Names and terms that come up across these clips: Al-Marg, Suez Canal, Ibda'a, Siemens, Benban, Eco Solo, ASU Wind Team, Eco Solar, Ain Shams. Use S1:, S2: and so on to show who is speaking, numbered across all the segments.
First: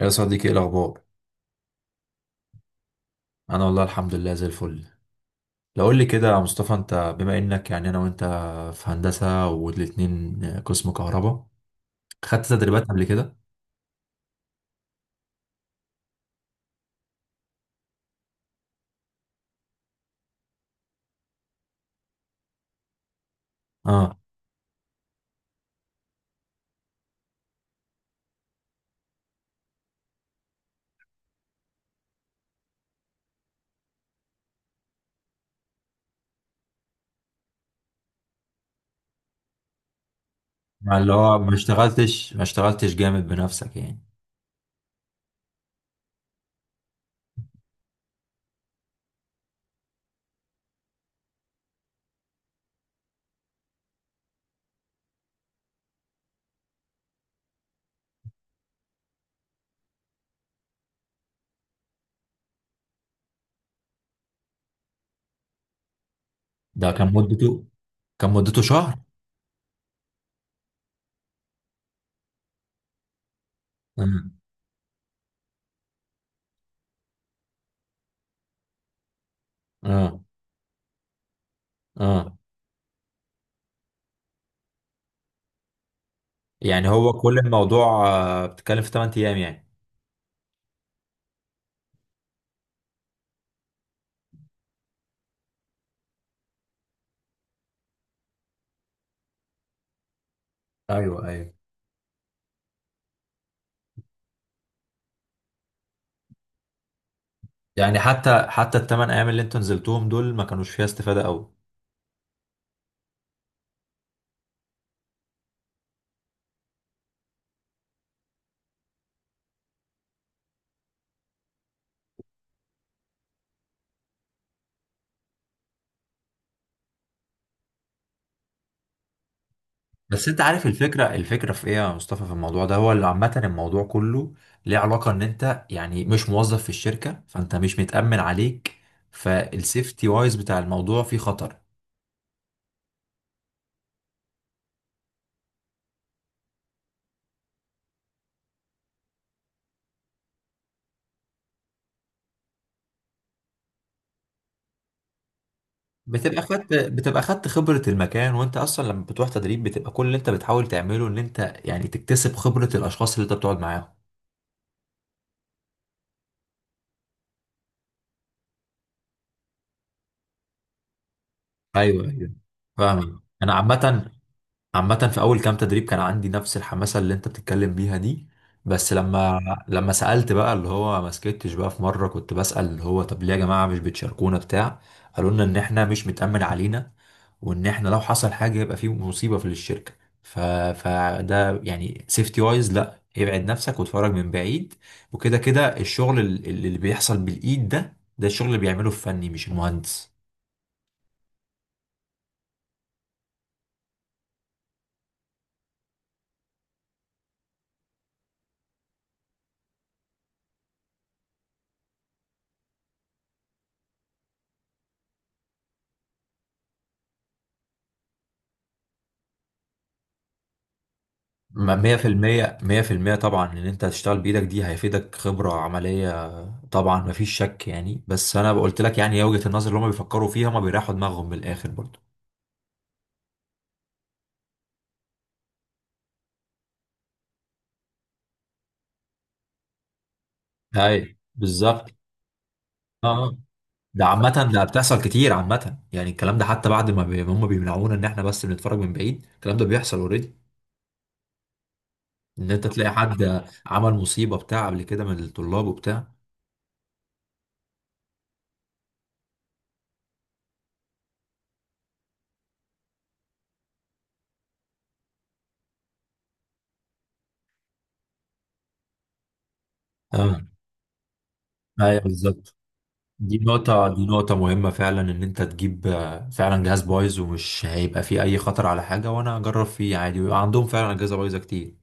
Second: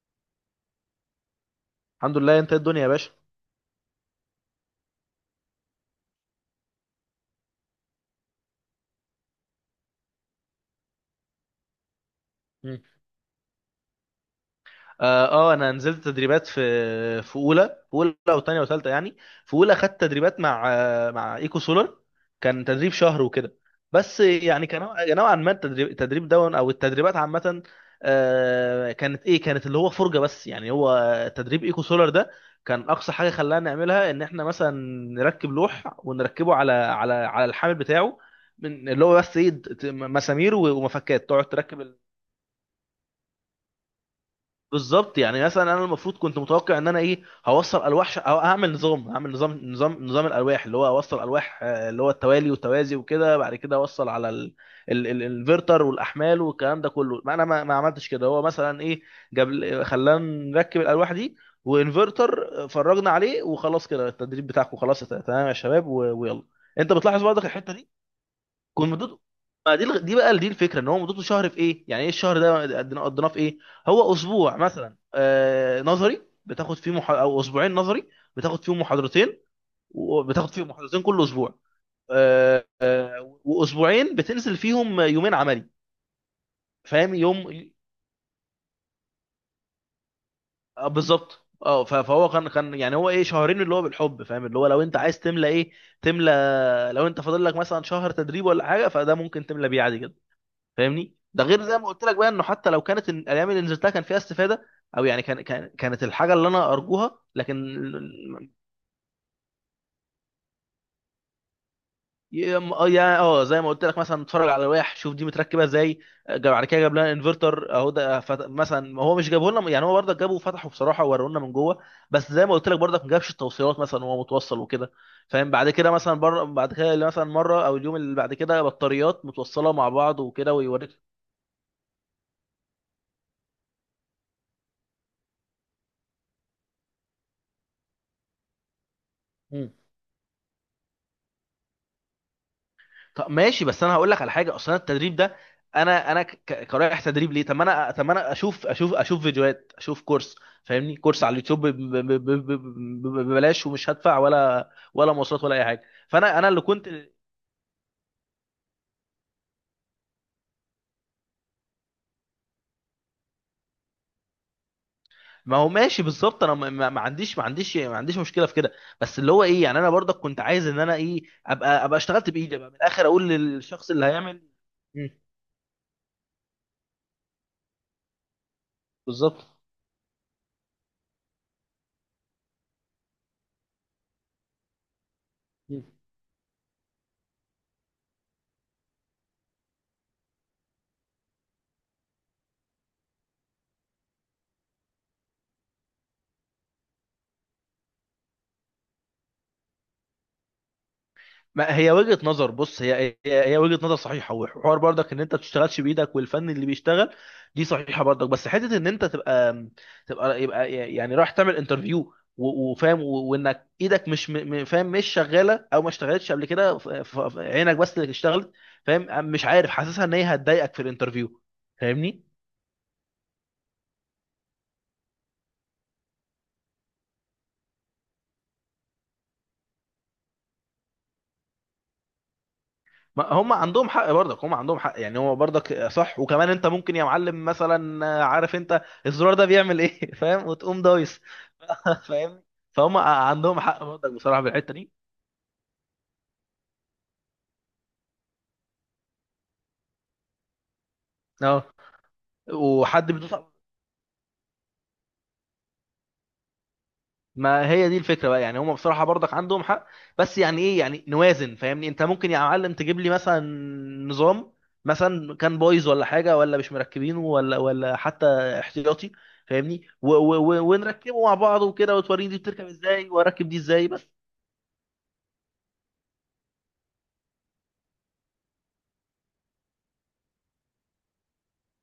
S1: يا صديقي، ايه الاخبار؟
S2: الحمد لله، انت ايه الدنيا يا باشا؟
S1: انا والله الحمد لله زي الفل. لو قول لي كده يا مصطفى، انت بما انك يعني انا وانت في هندسه والاتنين قسم كهرباء، خدت
S2: مم.
S1: تدريبات قبل كده؟
S2: اه. انا نزلت تدريبات في في اولى في اولى وثانيه وثالثه، يعني في اولى خدت تدريبات مع ايكو سولار. كان تدريب شهر وكده.
S1: اه.
S2: بس يعني كان نوعا ما التدريب، ده او التدريبات عامه، كانت ايه، كانت اللي هو فرجه. بس يعني هو تدريب ايكو سولار ده، كان اقصى حاجه خلانا نعملها ان احنا مثلا نركب لوح ونركبه على الحامل بتاعه، من اللي هو بس، ايه، مسامير
S1: مع اللي
S2: ومفكات
S1: هو
S2: تقعد
S1: ما
S2: تركب.
S1: اشتغلتش ما اشتغلتش جامد بنفسك يعني.
S2: بالظبط، يعني مثلا انا المفروض كنت متوقع ان انا ايه، هوصل الواح، ش... او هعمل نظام، هعمل نظام الالواح، اللي هو اوصل الواح، اللي هو التوالي والتوازي وكده، بعد كده اوصل على الانفرتر والاحمال والكلام ده كله. ما انا ما عملتش كده، هو مثلا ايه، خلانا نركب الالواح دي وانفرتر. فرجنا عليه وخلاص كده، التدريب بتاعكم خلاص تمام يا شباب و- ويلا.
S1: ده
S2: انت
S1: كان
S2: بتلاحظ برضك
S1: مدته
S2: الحته دي.
S1: كان مدته
S2: كون
S1: شهر.
S2: مدته، ما دي دي بقى، دي الفكره ان هو مدته شهر في ايه؟ يعني ايه الشهر ده، قضيناه في ايه؟ هو
S1: امم.
S2: اسبوع مثلا، آه، نظري بتاخد فيه، مح... او اسبوعين نظري بتاخد فيهم محاضرتين،
S1: اه،
S2: وبتاخد فيهم محاضرتين كل اسبوع.
S1: اه.
S2: آه. واسبوعين بتنزل فيهم يومين عملي.
S1: يعني هو
S2: فاهم؟
S1: كل
S2: يوم.
S1: الموضوع، بتتكلم في 8 ايام يعني.
S2: آه، بالظبط. اه، فهو كان يعني، هو ايه، شهرين اللي هو بالحب. فاهم؟ اللي هو لو انت عايز تملى ايه تملى، لو انت فاضل لك مثلا شهر تدريب ولا حاجه، فده ممكن تملى بيه عادي جدا. فاهمني؟
S1: ايوه،
S2: ده
S1: ايوه.
S2: غير زي ما قلت لك بقى، انه حتى لو كانت الايام اللي نزلتها كان فيها استفاده، او يعني كانت الحاجه اللي انا ارجوها، لكن،
S1: يعني حتى الثمان ايام اللي انتوا نزلتوهم دول ما كانوش فيها استفاده قوي.
S2: يا م- اه يا- اه زي ما قلت لك مثلا، اتفرج على لوائح، شوف دي متركبه ازاي. بعد كده جاب لنا انفرتر اهو ده، مثلا هو مش جابه لنا، يعني هو برضك جابه وفتحه بصراحه ووروا لنا من جوه. بس زي ما قلت لك برضك، ما جابش التوصيلات مثلا وهو متوصل وكده. فاهم؟ بعد كده مثلا بره، بعد كده مثلا مره او اليوم اللي بعد كده، بطاريات متوصله مع بعض
S1: بس انت
S2: وكده
S1: عارف
S2: ويوريك.
S1: الفكرة في ايه يا مصطفى؟ في الموضوع ده، هو اللي عامة الموضوع كله ليه علاقة ان انت يعني مش موظف في الشركة، فانت مش متأمن عليك، فالسيفتي وايز بتاع الموضوع فيه خطر.
S2: طب ماشي، بس انا هقول لك على حاجه. اصلا التدريب ده، انا كرايح تدريب ليه؟ طب ما انا، اشوف، اشوف فيديوهات، اشوف كورس. فاهمني؟ كورس على اليوتيوب ببلاش، ومش هدفع ولا ولا مواصلات ولا اي حاجه. فانا،
S1: بتبقى
S2: انا اللي
S1: خدت
S2: كنت.
S1: بتبقى خدت خبرة المكان، وانت اصلا لما بتروح تدريب بتبقى كل اللي انت بتحاول تعمله ان انت يعني تكتسب خبرة الاشخاص اللي انت بتقعد معاهم.
S2: ما هو ماشي بالظبط. انا ما عنديش، مشكله في كده، بس اللي هو ايه، يعني انا برضك كنت عايز ان انا ايه، ابقى
S1: ايوه،
S2: اشتغلت
S1: ايوه.
S2: بايدي، ابقى من الاخر
S1: فاهمك.
S2: اقول
S1: انا
S2: للشخص اللي
S1: عامة،
S2: هيعمل.
S1: عامة
S2: مم.
S1: في أول كام تدريب كان عندي نفس الحماسة اللي أنت بتتكلم بيها دي. بس لما
S2: بالظبط.
S1: لما سألت بقى، اللي هو ما سكتش بقى، في مرة كنت بسأل اللي هو طب ليه يا جماعة مش بتشاركونا بتاع، قالوا لنا إن إحنا مش متأمن علينا، وإن إحنا لو حصل حاجة يبقى في مصيبة في الشركة. ف... فده يعني سيفتي وايز، لا، ابعد نفسك واتفرج من بعيد. وكده كده الشغل اللي بيحصل بالإيد ده الشغل اللي بيعمله الفني مش المهندس.
S2: ما هي وجهة نظر، بص، هي وجهة نظر صحيحة، وحوار برضك ان انت تشتغلش بايدك والفن اللي بيشتغل. دي صحيحة برضك، بس حتة ان انت تبقى تبقى يبقى، يعني رايح تعمل انترفيو وفاهم، و- وانك ايدك مش فاهم، مش شغالة او ما اشتغلتش قبل كده، عينك بس اللي اشتغلت. فاهم، مش عارف، حاسسها ان هي هتضايقك في الانترفيو.
S1: مية في
S2: فاهمني؟
S1: المية، مية في المية طبعا ان انت هتشتغل بايدك دي هيفيدك خبرة عملية. طبعا مفيش شك يعني، بس انا قلت لك يعني، هي وجهة النظر اللي هم بيفكروا فيها ما بيريحوا دماغهم من الاخر برضو.
S2: ما هم عندهم حق برضك، هم عندهم حق يعني هو برضك صح. وكمان انت ممكن يا معلم مثلا، عارف انت الزرار ده بيعمل ايه فاهم، وتقوم
S1: اي،
S2: دايس.
S1: بالظبط.
S2: فاهم؟ فهم
S1: اه، آه.
S2: عندهم حق
S1: ده
S2: برضك بصراحه في
S1: عامة، ده
S2: الحته دي.
S1: بتحصل كتير عامة، يعني الكلام ده حتى بعد ما هم بيمنعونا ان احنا بس بنتفرج من بعيد، الكلام ده بيحصل اوريدي.
S2: اه.
S1: ان انت تلاقي
S2: وحد
S1: حد عمل مصيبة بتاع قبل كده من الطلاب وبتاع.
S2: ما هي دي الفكره بقى. يعني هم بصراحه برضك عندهم حق، بس يعني ايه يعني، نوازن. فاهمني؟ انت ممكن يا معلم تجيب لي مثلا نظام، مثلا كان بايظ ولا حاجه، ولا مش مركبينه، ولا ولا حتى احتياطي. فاهمني؟ و و
S1: اه،
S2: و ونركبه مع بعض وكده،
S1: ايوه،
S2: وتوريني دي
S1: بالظبط.
S2: بتركب ازاي،
S1: دي
S2: واركب دي
S1: نقطة
S2: ازاي،
S1: دي
S2: بس.
S1: نقطة مهمة فعلا، إن أنت تجيب فعلا جهاز بايظ ومش هيبقى فيه أي خطر على حاجة، وأنا أجرب فيه عادي، ويبقى عندهم فعلا أجهزة بايظة كتير.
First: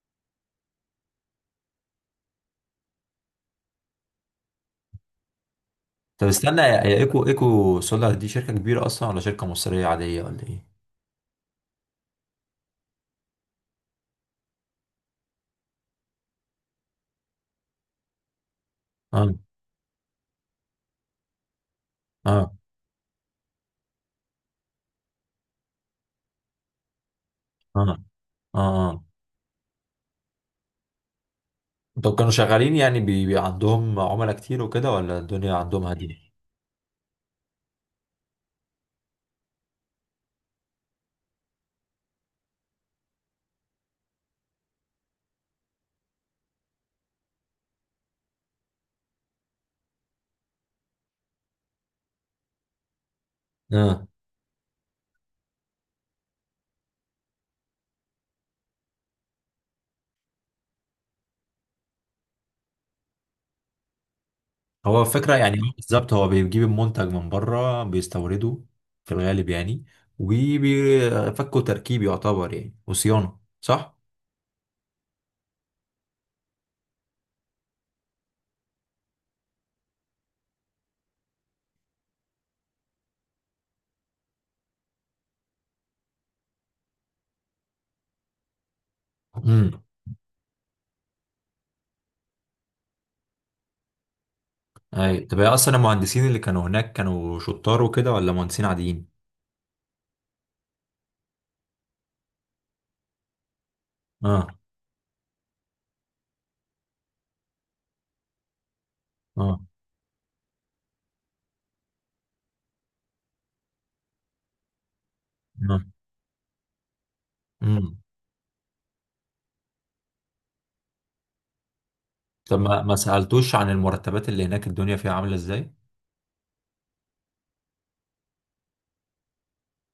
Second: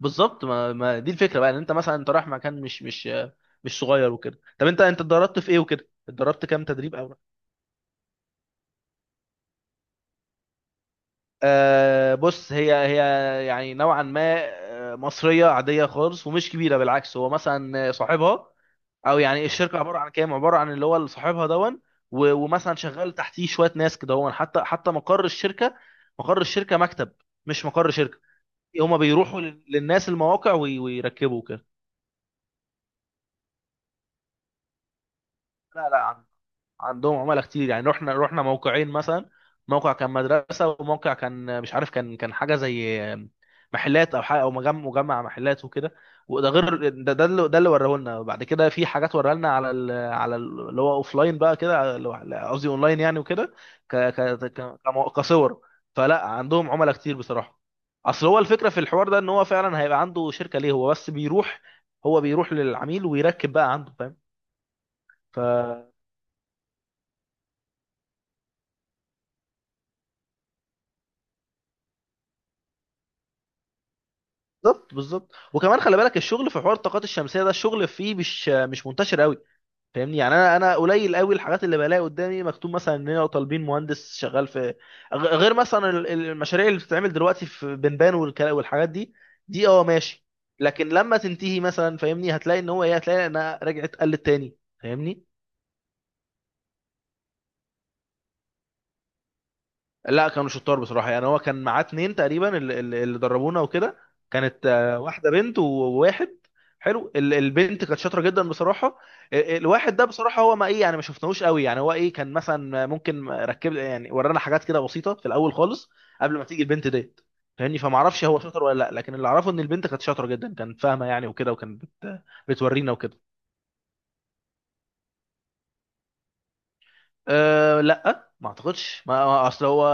S2: بالظبط. ما دي الفكره بقى، ان انت مثلا انت رايح مكان مش صغير وكده. طب انت، اتدربت في ايه وكده؟
S1: طب
S2: اتدربت
S1: استنى،
S2: كام
S1: يا
S2: تدريب؟
S1: يا إيكو سولا دي شركة كبيرة أصلا ولا شركة مصرية عادية ولا إيه؟
S2: آه، بص، هي هي يعني نوعا ما، آه، مصرية عادية خالص ومش كبيرة، بالعكس. هو مثلا صاحبها، أو
S1: آه،
S2: يعني الشركة عبارة عن كام، عبارة عن اللي هو اللي صاحبها دون،
S1: آه،
S2: ومثلا شغال تحتيه شوية ناس كده. هو حتى حتى مقر الشركة، مقر الشركة مكتب، مش
S1: آه،
S2: مقر شركة.
S1: آه،
S2: هما
S1: آه.
S2: بيروحوا للناس المواقع ويركبوا كده.
S1: طب كانوا شغالين يعني، بي عندهم عملاء كتير وكده ولا الدنيا
S2: لا،
S1: عندهم هادية؟
S2: لا، عندهم عملاء كتير. يعني رحنا موقعين مثلا، موقع كان مدرسة، وموقع كان مش عارف، كان حاجة زي محلات او حاجة، او مجمع، محلات وكده. وده غير ده، ده اللي وراه لنا بعد كده، في حاجات وراه لنا على ال، اللي هو اوف لاين بقى كده، اللي هو، قصدي اون لاين يعني وكده. ك
S1: آه.
S2: ك كصور. فلا عندهم عملاء كتير بصراحة. اصل هو الفكرة في الحوار ده، ان هو فعلا هيبقى عنده شركة ليه؟ هو بس بيروح، هو بيروح للعميل ويركب بقى عنده، فاهم؟
S1: هو الفكرة
S2: ف
S1: يعني، هو بالظبط هو بيجيب المنتج من بره، بيستورده في الغالب يعني، وبيفكوا تركيب يعتبر يعني وصيانة، صح؟
S2: بالظبط بالظبط. وكمان خلي بالك، الشغل في حوار الطاقات الشمسيه ده، الشغل فيه مش مش منتشر قوي. فاهمني؟ يعني انا، قليل قوي الحاجات اللي بلاقي قدامي مكتوب مثلا، اننا طالبين مهندس شغال في، غير مثلا المشاريع اللي بتتعمل دلوقتي في بنبان، والحاجات دي. دي
S1: امم.
S2: اه ماشي. لكن لما تنتهي مثلا، فاهمني، هتلاقي ان هو ايه، هتلاقي انها رجعت قلت تاني.
S1: اي،
S2: فاهمني؟
S1: طب هي اصلا المهندسين اللي كانوا هناك كانوا شطار وكده ولا مهندسين عاديين؟
S2: لا، كانوا شطار بصراحه. يعني هو كان معاه اتنين تقريبا اللي دربونا وكده.
S1: اه،
S2: كانت، آه، واحده بنت وواحد. حلو. البنت كانت شاطره جدا بصراحه.
S1: اه،
S2: الواحد ده بصراحه هو ما، ايه يعني، ما شفناهوش قوي. يعني هو ايه، كان مثلا ممكن ركب يعني ورانا حاجات كده بسيطه في الاول
S1: اه.
S2: خالص، قبل ما تيجي البنت ديت. فاهمني؟
S1: امم.
S2: فما اعرفش هو شاطر ولا لا، لكن اللي اعرفه ان البنت كانت شاطره جدا، كانت فاهمه يعني وكده، وكانت
S1: طب ما
S2: بتورينا
S1: ما
S2: وكده.
S1: سألتوش عن المرتبات اللي هناك الدنيا فيها عاملة ازاي؟
S2: أه لا ما اعتقدش، اصل هو،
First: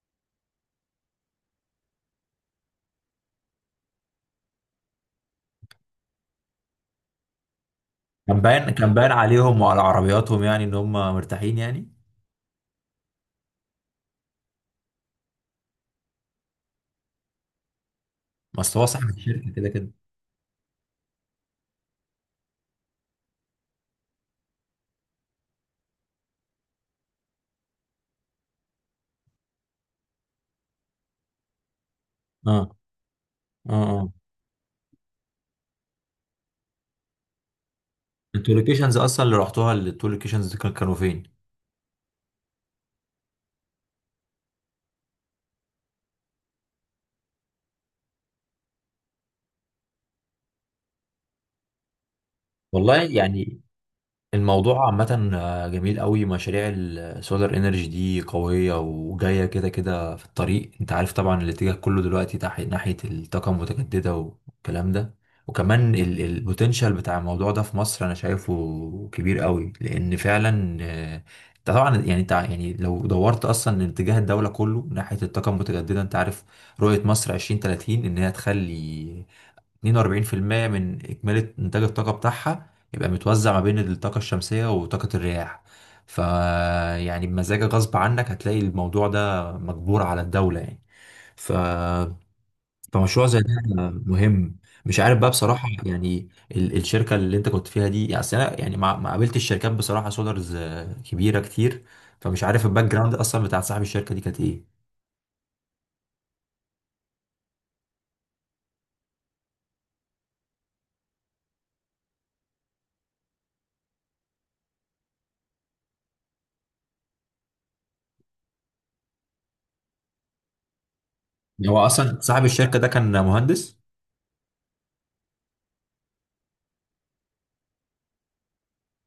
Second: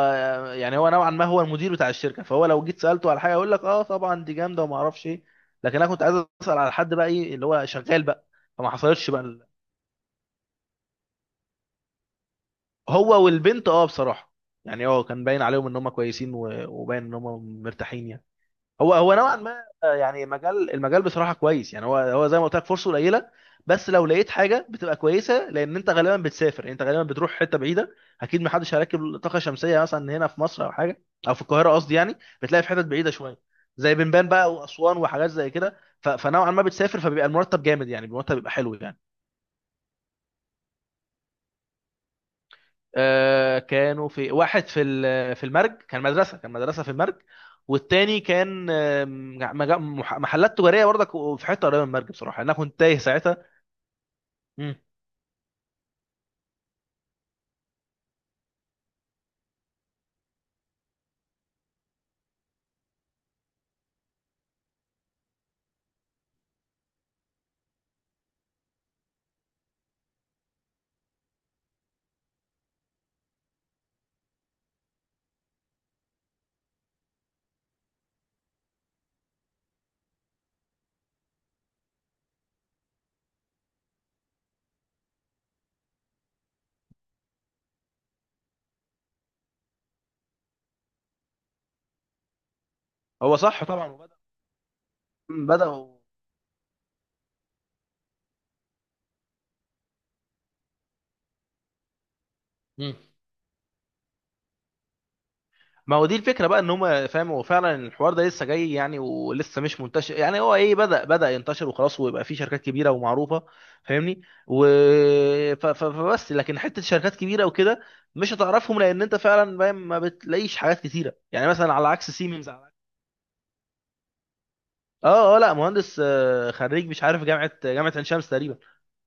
S2: يعني هو نوعا ما هو المدير بتاع الشركه، فهو لو جيت سالته على حاجه يقول لك اه طبعا دي جامده وما اعرفش ايه. لكن انا كنت عايز اسال على حد بقى، ايه اللي هو شغال بقى.
S1: كان باين
S2: فما
S1: كان
S2: حصلتش
S1: باين
S2: بقى
S1: عليهم وعلى عربياتهم يعني ان هم مرتاحين يعني.
S2: هو والبنت. اه بصراحه يعني، اه، كان باين عليهم ان هم كويسين، وباين ان هم مرتاحين يعني.
S1: بس هو
S2: هو
S1: صاحب
S2: هو نوعا
S1: الشركة
S2: ما،
S1: كده كده.
S2: آه، يعني مجال، المجال بصراحه كويس. يعني هو هو زي ما قلت لك، فرصه قليله، بس لو لقيت حاجه بتبقى كويسه، لان انت غالبا بتسافر. يعني انت غالبا بتروح حته بعيده، اكيد ما حدش هيركب طاقه شمسيه مثلا هنا في مصر او حاجه، او في القاهره قصدي. يعني
S1: اه،
S2: بتلاقي في حتت بعيده شويه
S1: اه،
S2: زي
S1: اه.
S2: بنبان بقى واسوان وحاجات زي كده، فنوعا ما بتسافر، فبيبقى المرتب جامد، يعني المرتب بيبقى
S1: انتوا
S2: حلو
S1: اللوكيشنز
S2: يعني.
S1: اصلا اللي رحتوها التو لوكيشنز كانوا فين؟
S2: آه، كانوا في واحد في المرج، كان مدرسه، كان مدرسه في المرج. والتاني كان، آه، محلات تجاريه برضك في حته قريبه من المرج. بصراحه يعني انا كنت تايه
S1: والله
S2: ساعتها.
S1: يعني
S2: مم.
S1: الموضوع عامة جميل قوي. مشاريع السولار انرجي دي قوية وجاية كده كده في الطريق. انت عارف طبعا الاتجاه كله دلوقتي ناحية الطاقة المتجددة والكلام ده. وكمان البوتنشال بتاع الموضوع ده في مصر انا شايفه كبير قوي، لان فعلا، انت طبعا يعني، انت يعني لو دورت اصلا اتجاه الدولة كله ناحية الطاقة المتجددة، انت عارف رؤية مصر 2030 ان هي تخلي 42% من إجمالي إنتاج الطاقة بتاعها يبقى متوزع ما بين الطاقة الشمسية وطاقة الرياح. ف يعني بمزاجك غصب عنك هتلاقي الموضوع ده مجبور على الدولة يعني. ف فمشروع
S2: هو
S1: زي ده
S2: صح طبعا، بدأ.
S1: مهم. مش عارف بقى بصراحة
S2: بدأوا.
S1: يعني، الشركة اللي انت كنت فيها دي يعني، أصل انا يعني ما قابلتش شركات بصراحة سولارز كبيرة كتير. فمش عارف الباك
S2: مم.
S1: جراوند اصلا بتاع صاحب الشركة دي كانت ايه.
S2: ما هو دي الفكره بقى ان هم، فاهم، هو فعلا الحوار ده لسه جاي يعني، ولسه مش منتشر. يعني هو ايه، بدا ينتشر وخلاص، ويبقى فيه شركات كبيره ومعروفه. فاهمني؟ و فبس، لكن حته شركات كبيره وكده مش هتعرفهم، لان انت فعلا فاهم، ما بتلاقيش حاجات كتيره. يعني مثلا
S1: هو
S2: على عكس
S1: اصلا صاحب
S2: سيمنز،
S1: الشركة ده كان مهندس؟
S2: اه اه، لا مهندس، آه، خريج مش عارف جامعه، جامعه عين شمس تقريبا.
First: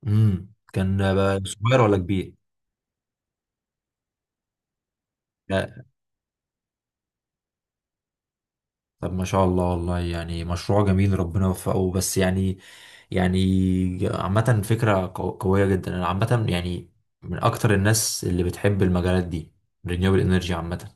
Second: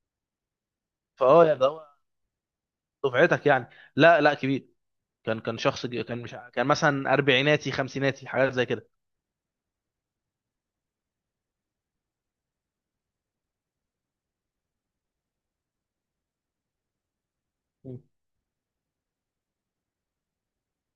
S1: امم. كان
S2: فاه يعني، ده
S1: صغير
S2: هو
S1: ولا كبير؟
S2: دفعتك يعني؟ لا لا كبير. كان شخص كبير، كان مش ع- كان مثلا اربعيناتي، خمسيناتي، حاجات زي كده.
S1: طب ما شاء الله، والله يعني مشروع جميل ربنا يوفقه، بس يعني، يعني عامة فكرة قوية جدا، أنا عامة يعني من أكتر الناس اللي بتحب المجالات دي، رينيوبل انرجي عامة.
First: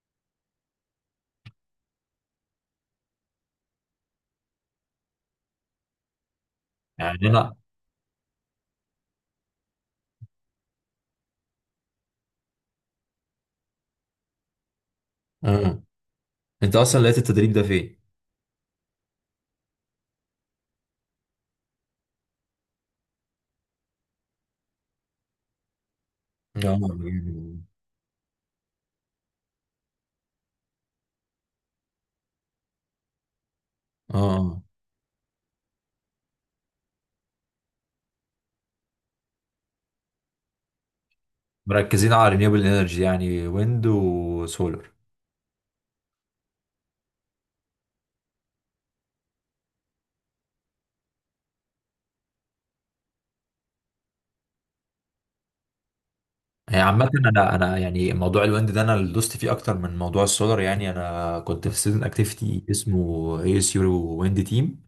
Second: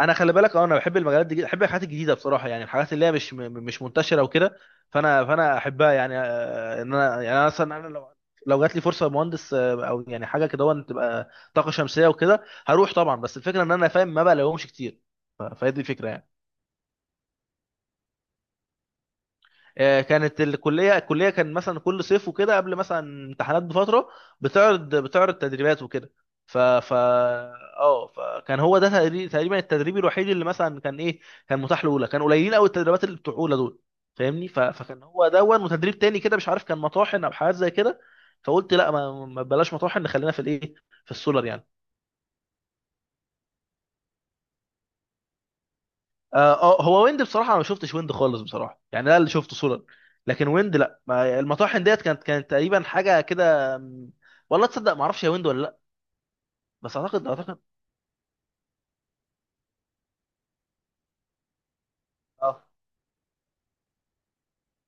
S2: انا خلي بالك، اه، انا بحب المجالات دي جدا. بحب الحاجات الجديده بصراحه، يعني الحاجات اللي هي مش منتشره وكده. فانا احبها يعني، آه، ان
S1: يعني
S2: انا يعني، انا
S1: أنا
S2: مثلا انا لو جات لي فرصه مهندس، آه، او يعني حاجه كده وان تبقى طاقه شمسيه وكده، هروح طبعا. بس الفكره ان انا فاهم، ما بقى لهمش كتير. فهي دي
S1: آه.
S2: الفكره يعني.
S1: أنت أصلا لقيت التدريب ده فين؟
S2: آه، كانت الكليه، الكليه كان مثلا كل صيف وكده قبل مثلا امتحانات بفتره، بتعرض تدريبات وكده. ف
S1: آه
S2: ف
S1: يعني-
S2: اه فكان هو ده تقريبا التدريب الوحيد اللي مثلا كان ايه، كان متاح لاولى. كان قليلين قوي التدريبات اللي بتوع اولى دول.
S1: آه،
S2: فاهمني؟
S1: آه.
S2: فكان هو دون، وتدريب تاني كده مش عارف، كان مطاحن او حاجات زي كده. فقلت لا، ما ما بلاش مطاحن، خلينا في الايه، في السولر يعني.
S1: مركزين على رينيوبل انرجي يعني ويند وسولر.
S2: آه آه، هو ويند بصراحه انا ما شفتش ويند خالص بصراحه. يعني ده اللي شفته صوره. لكن ويند، لا، ما المطاحن ديت كانت تقريبا حاجه كده، م، والله تصدق ما اعرفش هي ويند ولا لا.
S1: هي
S2: بس
S1: عامة
S2: اعتقد،
S1: أنا أنا يعني موضوع الويند ده، أنا اللي دوست فيه أكتر من موضوع السولر، يعني أنا كنت في ستودنت
S2: اه.
S1: أكتيفيتي اسمه ASU ويند تيم.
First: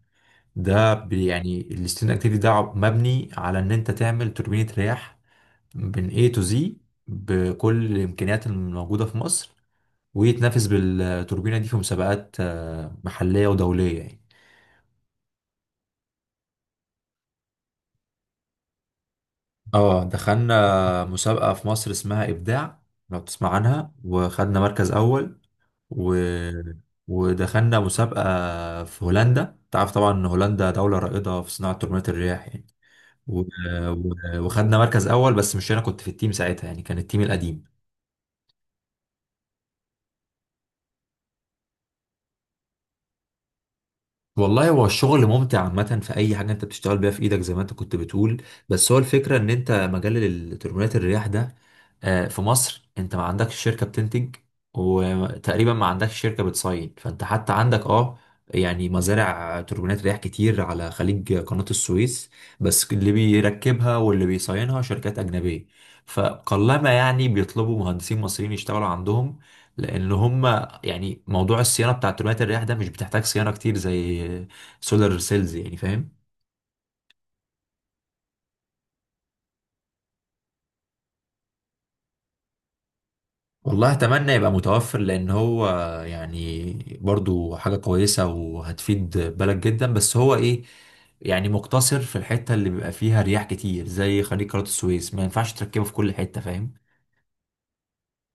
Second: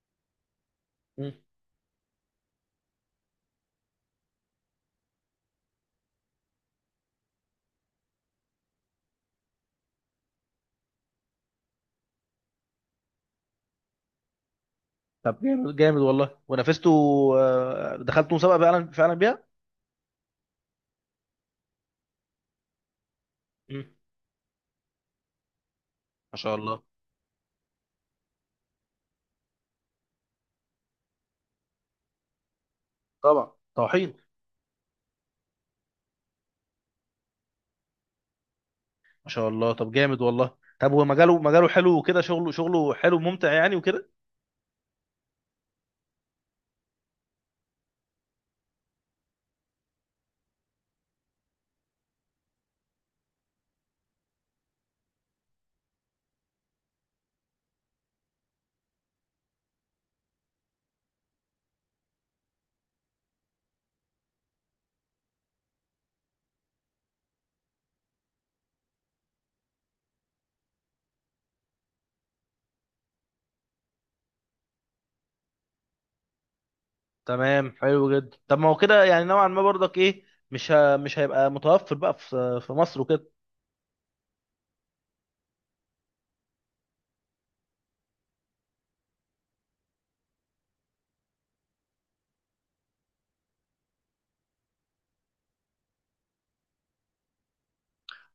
S1: ده
S2: مم.
S1: يعني الستودنت اكتيفيتي ده مبني على ان انت تعمل توربينة رياح من A to Z بكل الامكانيات الموجودة في مصر، ويتنافس بالتوربينة دي في مسابقات محلية ودولية يعني.
S2: طب جامد، جامد والله. ونافسته؟ آه، دخلت مسابقه فعلا بيها.
S1: اه، دخلنا مسابقة في مصر اسمها إبداع، لو تسمع
S2: مم.
S1: عنها، وخدنا مركز أول. و...
S2: ما شاء الله.
S1: ودخلنا مسابقة في هولندا، تعرف طبعا إن هولندا دولة رائدة في صناعة توربينات الرياح يعني،
S2: طبعا طحين.
S1: وخدنا مركز اول، بس مش انا كنت في التيم ساعتها يعني، كان التيم القديم.
S2: ما شاء الله طب جامد والله. طب ومجاله، مجاله مجاله حلو وكده. شغله، حلو ممتع يعني وكده.
S1: والله هو الشغل ممتع عامة في أي حاجة أنت بتشتغل بيها في إيدك، زي ما أنت كنت بتقول. بس هو الفكرة إن أنت مجال تربينات الرياح ده في مصر أنت ما عندكش شركة بتنتج وتقريبا ما عندكش شركة بتصين، فأنت حتى عندك أه، يعني مزارع توربينات رياح كتير على خليج قناة السويس، بس اللي بيركبها واللي بيصينها شركات أجنبية. فقلما يعني بيطلبوا مهندسين مصريين يشتغلوا عندهم، لأن هم يعني موضوع الصيانه بتاع تربينات الرياح ده مش بتحتاج صيانه كتير زي سولار سيلز يعني، فاهم.
S2: تمام، حلو جدا. طب ما هو كده يعني نوعا ما برضك، ايه، مش هيبقى متوفر بقى في مصر وكده.
S1: والله اتمنى يبقى متوفر، لان هو يعني برضو حاجه كويسه وهتفيد بلد جدا، بس هو ايه يعني مقتصر في الحته اللي بيبقى فيها رياح كتير زي خليج قناه السويس، ما ينفعش تركبه في كل حته، فاهم.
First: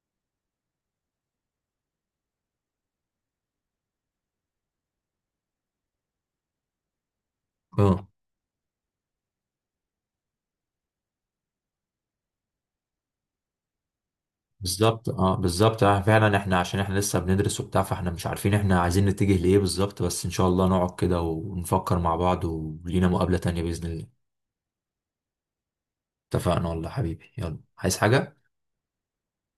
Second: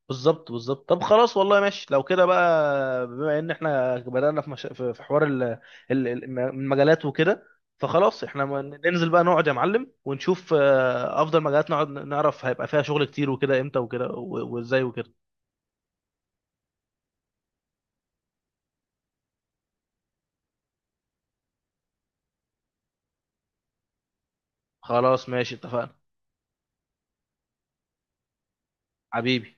S2: بالظبط بالظبط. طب خلاص والله، ماشي. لو كده بقى بما ان احنا بدأنا في، مش... في في حوار المجالات وكده،
S1: اه،
S2: فخلاص احنا ننزل بقى، نقعد يا معلم ونشوف، آه، افضل مجالات، نقعد نعرف هيبقى فيها شغل كتير وكده امتى وكده، وازاي
S1: بالظبط،
S2: وكده.
S1: اه، بالظبط، اه، فعلا احنا عشان احنا لسه بندرس وبتاع، فاحنا مش عارفين احنا عايزين نتجه لايه بالظبط، بس ان شاء الله نقعد كده ونفكر مع بعض ولينا مقابلة تانية بإذن الله.
S2: خلاص ماشي، اتفقنا.
S1: اتفقنا والله حبيبي، يلا، عايز حاجة؟
S2: حبيبي. حبيبي.